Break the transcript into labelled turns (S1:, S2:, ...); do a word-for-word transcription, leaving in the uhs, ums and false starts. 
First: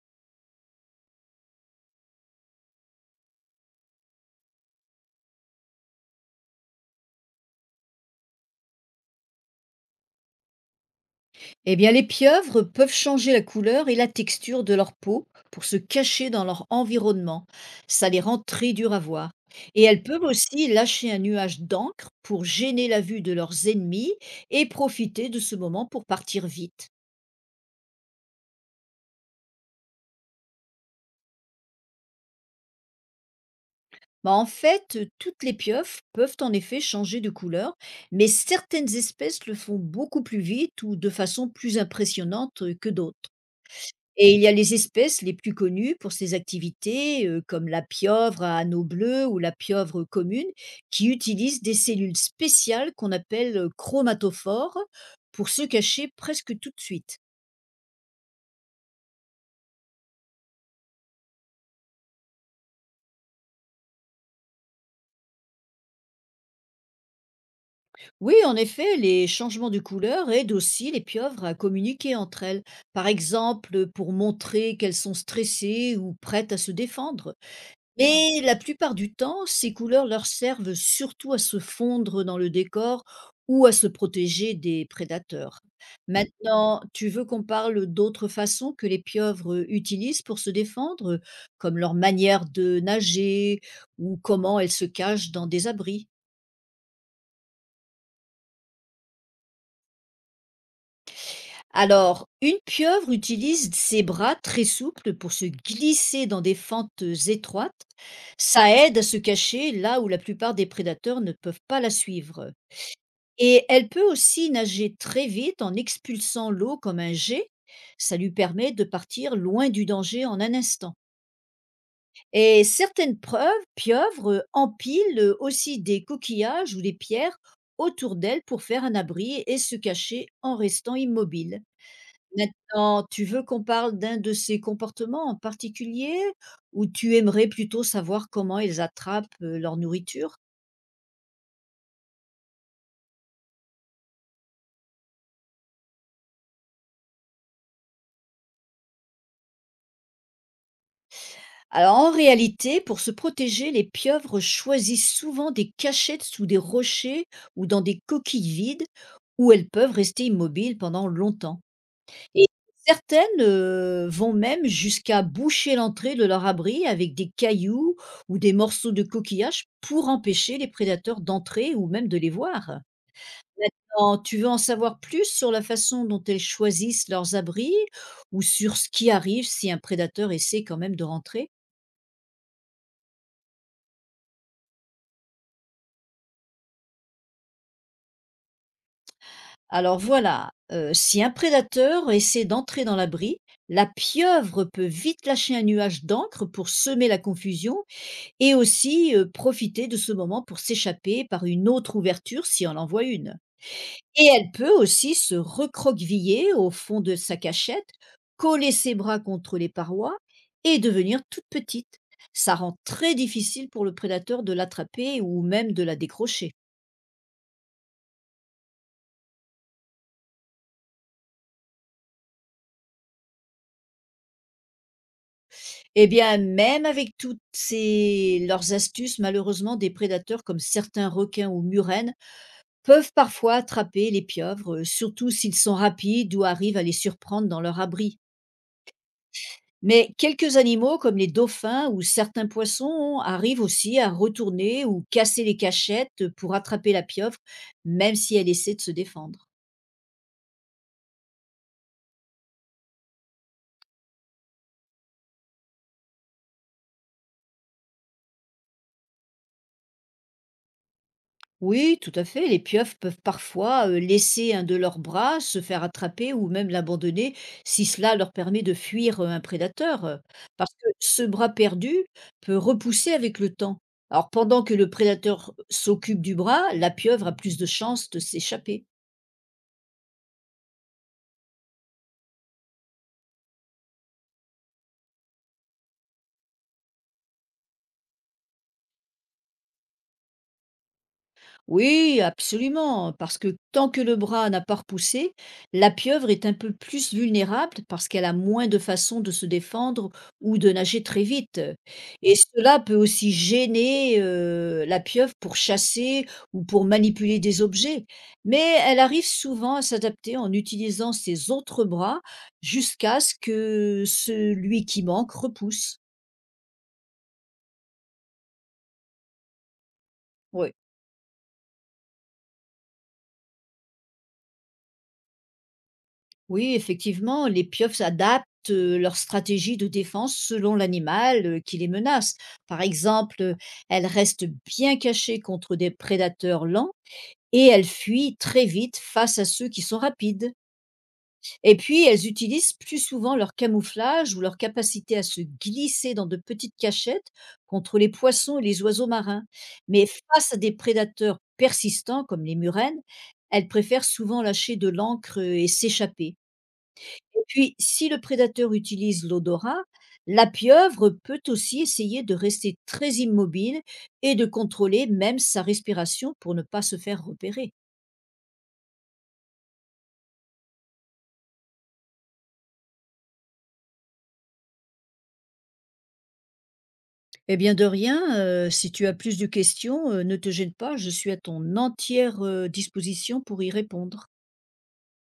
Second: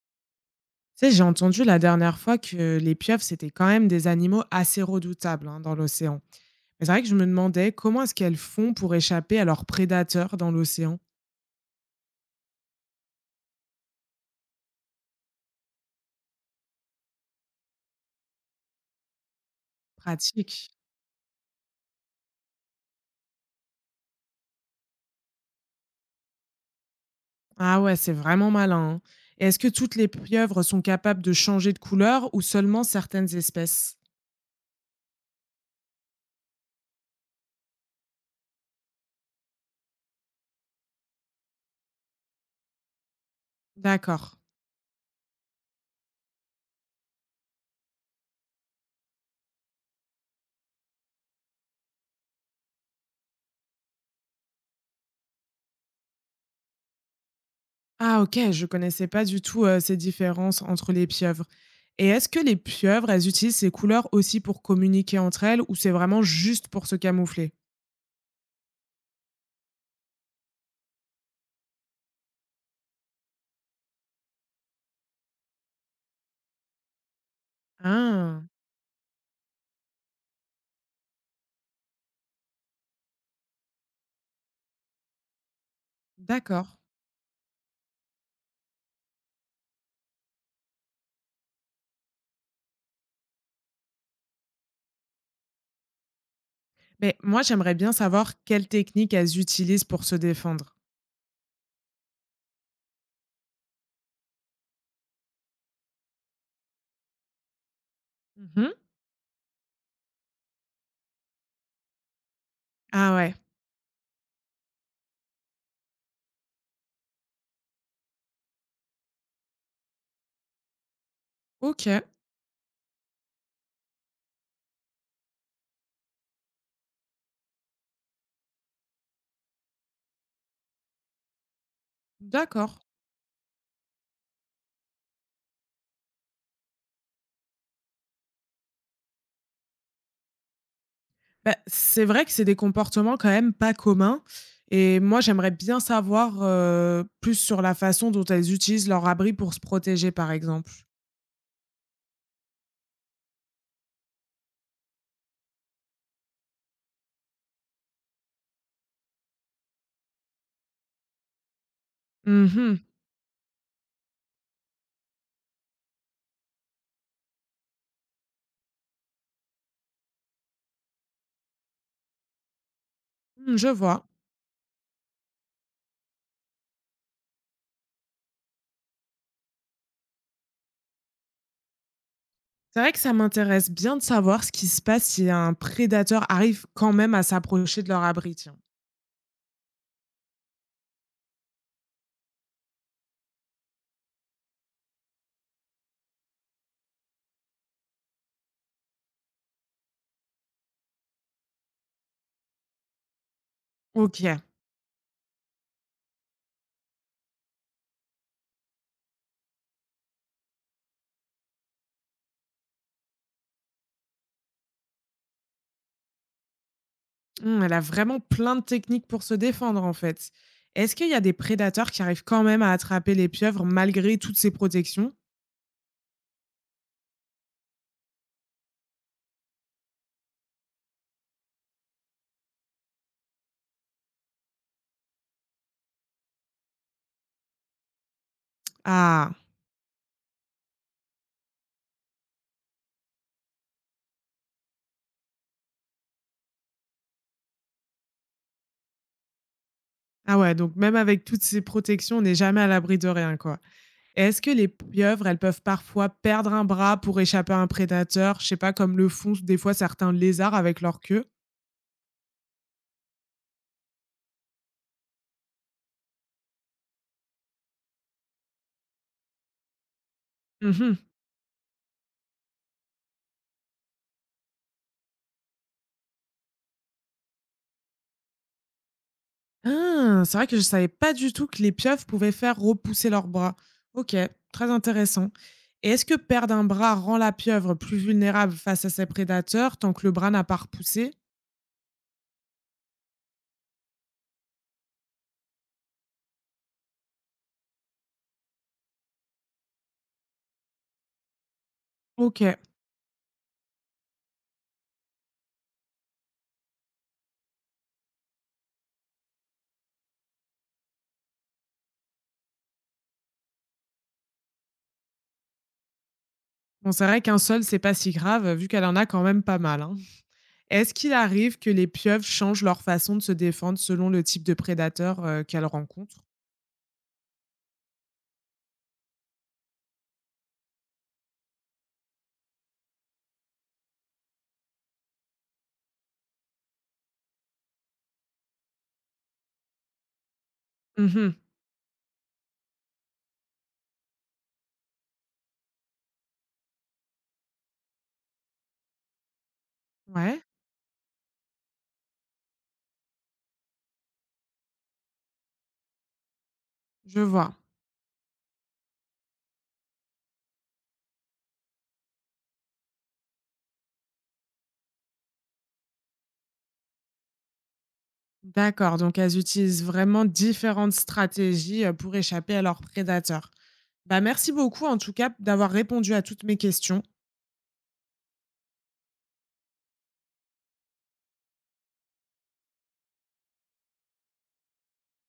S1: Tu sais, j'ai entendu la dernière fois que les pieuvres, c'était quand même des animaux assez redoutables hein, dans l'océan. Mais c'est vrai que je me demandais comment est-ce qu'elles font pour échapper à leurs prédateurs dans l'océan.
S2: Eh bien, les pieuvres peuvent changer la couleur et la texture de leur peau pour se cacher dans leur environnement. Ça les rend très durs à voir. Et elles peuvent
S1: Pratique.
S2: aussi lâcher un nuage d'encre pour gêner la vue de leurs ennemis et profiter de ce moment pour partir vite.
S1: Ah ouais, c'est vraiment malin, hein. Et est-ce que toutes les pieuvres sont capables de changer de couleur ou seulement certaines espèces?
S2: Bah, en fait, toutes les pieuvres peuvent en effet changer de couleur, mais certaines espèces le font beaucoup plus vite ou de façon plus impressionnante que d'autres. Et
S1: D'accord.
S2: il y a les espèces les plus connues pour ces activités, heu, comme la pieuvre à anneaux bleus ou la pieuvre commune, qui utilisent des cellules spéciales qu'on appelle, heu, chromatophores pour se cacher presque tout de suite.
S1: Ah ok, je connaissais pas du tout euh, ces différences entre les pieuvres. Et est-ce que les pieuvres, elles utilisent ces couleurs aussi pour communiquer entre elles ou c'est vraiment juste pour se camoufler?
S2: Oui, en effet, les changements de couleur aident aussi les pieuvres à communiquer entre elles, par exemple, pour montrer qu'elles sont stressées ou prêtes à se défendre. Mais
S1: Ah,
S2: la plupart du temps, ces couleurs leur servent surtout à se fondre dans le décor ou à se protéger des prédateurs. Mm.
S1: d'accord.
S2: Maintenant, tu veux qu'on parle d'autres façons que les pieuvres utilisent pour se défendre, comme leur manière de nager ou comment elles se cachent dans des abris.
S1: Mais moi, j'aimerais bien savoir quelles techniques elles utilisent pour se défendre.
S2: Alors, une pieuvre utilise ses bras très souples pour se glisser dans des fentes étroites. Ça
S1: Mmh.
S2: aide à se cacher là où la plupart des prédateurs ne peuvent pas la suivre.
S1: Ah ouais.
S2: Et elle peut aussi nager très vite en expulsant l'eau comme un jet. Ça lui permet de partir loin du danger en un instant.
S1: OK,
S2: Et certaines preuves, pieuvres euh, empilent euh, aussi des coquillages ou des pierres autour d'elle pour faire un abri et se cacher en restant immobile.
S1: d'accord.
S2: Maintenant, tu veux qu'on parle d'un de ces comportements en particulier ou tu aimerais plutôt savoir comment ils attrapent euh, leur nourriture?
S1: Bah, c'est vrai que c'est des comportements quand même pas communs et moi, j'aimerais bien savoir, heu, plus sur la façon dont elles utilisent leur abri pour se protéger, par exemple.
S2: Alors en réalité, pour se protéger, les pieuvres choisissent souvent des cachettes sous des rochers ou dans des coquilles vides où elles peuvent rester immobiles pendant longtemps. Et
S1: Mmh. Mh.
S2: certaines euh, vont même jusqu'à boucher l'entrée de leur abri avec des cailloux ou des morceaux de coquillage pour empêcher les prédateurs d'entrer ou même de les voir.
S1: Mmh, je vois.
S2: Maintenant, tu veux en savoir plus sur la façon dont elles choisissent leurs abris ou sur ce qui arrive si un prédateur essaie quand même de rentrer?
S1: C'est vrai que ça m'intéresse bien de savoir ce qui se passe si un prédateur arrive quand même à s'approcher de leur abri, tiens.
S2: Alors voilà, heu, si un prédateur essaie d'entrer dans l'abri, la pieuvre peut vite lâcher un nuage d'encre pour semer la confusion et aussi, heu, profiter de ce moment pour s'échapper par une autre ouverture si on en voit une. Et
S1: OK.
S2: elle peut aussi se recroqueviller au fond de sa cachette, coller ses bras contre les parois et devenir toute petite. Ça rend très difficile pour le prédateur de l'attraper ou même de la décrocher.
S1: Mmh, elle a vraiment plein de techniques pour se défendre, en fait. Est-ce qu'il y a des prédateurs qui arrivent quand même à attraper les pieuvres malgré toutes ces protections?
S2: Eh bien, même avec toutes ces leurs astuces, malheureusement, des prédateurs comme certains requins ou murènes peuvent parfois attraper les pieuvres, euh, surtout s'ils sont rapides ou arrivent à les surprendre dans leur abri.
S1: Ah!
S2: Mais quelques animaux comme les dauphins ou certains poissons arrivent aussi à retourner ou casser les cachettes pour attraper la pieuvre, même si elle essaie de se défendre.
S1: Ah ouais, donc même avec toutes ces protections, on n'est jamais à l'abri de rien, quoi. Est-ce que les pieuvres, elles peuvent parfois perdre un bras pour échapper à un prédateur? Je sais pas, comme le font des fois certains lézards avec leur queue?
S2: Oui, tout à fait. Les pieuvres peuvent parfois euh, laisser un de leurs bras se faire attraper ou même l'abandonner si cela leur permet de fuir euh, un prédateur. euh, Parce que
S1: Mhm.
S2: ce bras perdu peut repousser avec le temps. Alors pendant que le prédateur s'occupe du bras, la pieuvre a plus de chances de s'échapper.
S1: Ah! C'est vrai que je savais pas du tout que les pieuvres pouvaient faire repousser leurs bras. OK, très intéressant. Et est-ce que perdre un bras rend la pieuvre plus vulnérable face à ses prédateurs tant que le bras n'a pas repoussé?
S2: Oui, absolument, parce que tant que le bras n'a pas repoussé, la pieuvre est un peu plus vulnérable parce qu'elle a moins de façons de se défendre ou de nager très vite. Et
S1: OK.
S2: cela peut aussi gêner euh, la pieuvre pour chasser ou pour manipuler des objets. Mais elle arrive souvent à s'adapter en utilisant ses autres bras jusqu'à ce que celui qui manque repousse.
S1: Bon, c'est vrai qu'un seul, c'est pas si grave, vu qu'elle en a quand même pas mal, hein.
S2: Oui.
S1: Est-ce qu'il arrive que les pieuvres changent leur façon de se défendre selon le type de prédateur, heu, qu'elles rencontrent?
S2: Oui, effectivement, les pieuvres adaptent euh, leur stratégie de défense selon l'animal euh, qui les menace. Par exemple, euh, elles restent bien cachées contre des prédateurs lents et elles fuient très vite face à ceux qui sont rapides.
S1: Mmh.
S2: Et puis, elles utilisent plus souvent leur camouflage ou leur capacité à se glisser dans de petites cachettes contre les poissons et les oiseaux marins. Mais
S1: Ouais,
S2: face à des prédateurs persistants comme les murènes, elles préfèrent souvent lâcher de l'encre et s'échapper.
S1: je
S2: Et
S1: vois.
S2: puis, si le prédateur utilise l'odorat, la pieuvre peut aussi essayer de rester très immobile et de contrôler même sa respiration pour ne pas se faire repérer.
S1: D'accord, donc elles utilisent vraiment différentes stratégies, heu, pour échapper à leurs prédateurs. Bah, merci beaucoup en tout cas d'avoir répondu à toutes mes questions.
S2: Eh bien, de rien, euh, si tu as plus de questions, euh, ne te gêne pas, je suis à ton entière euh, disposition pour y répondre.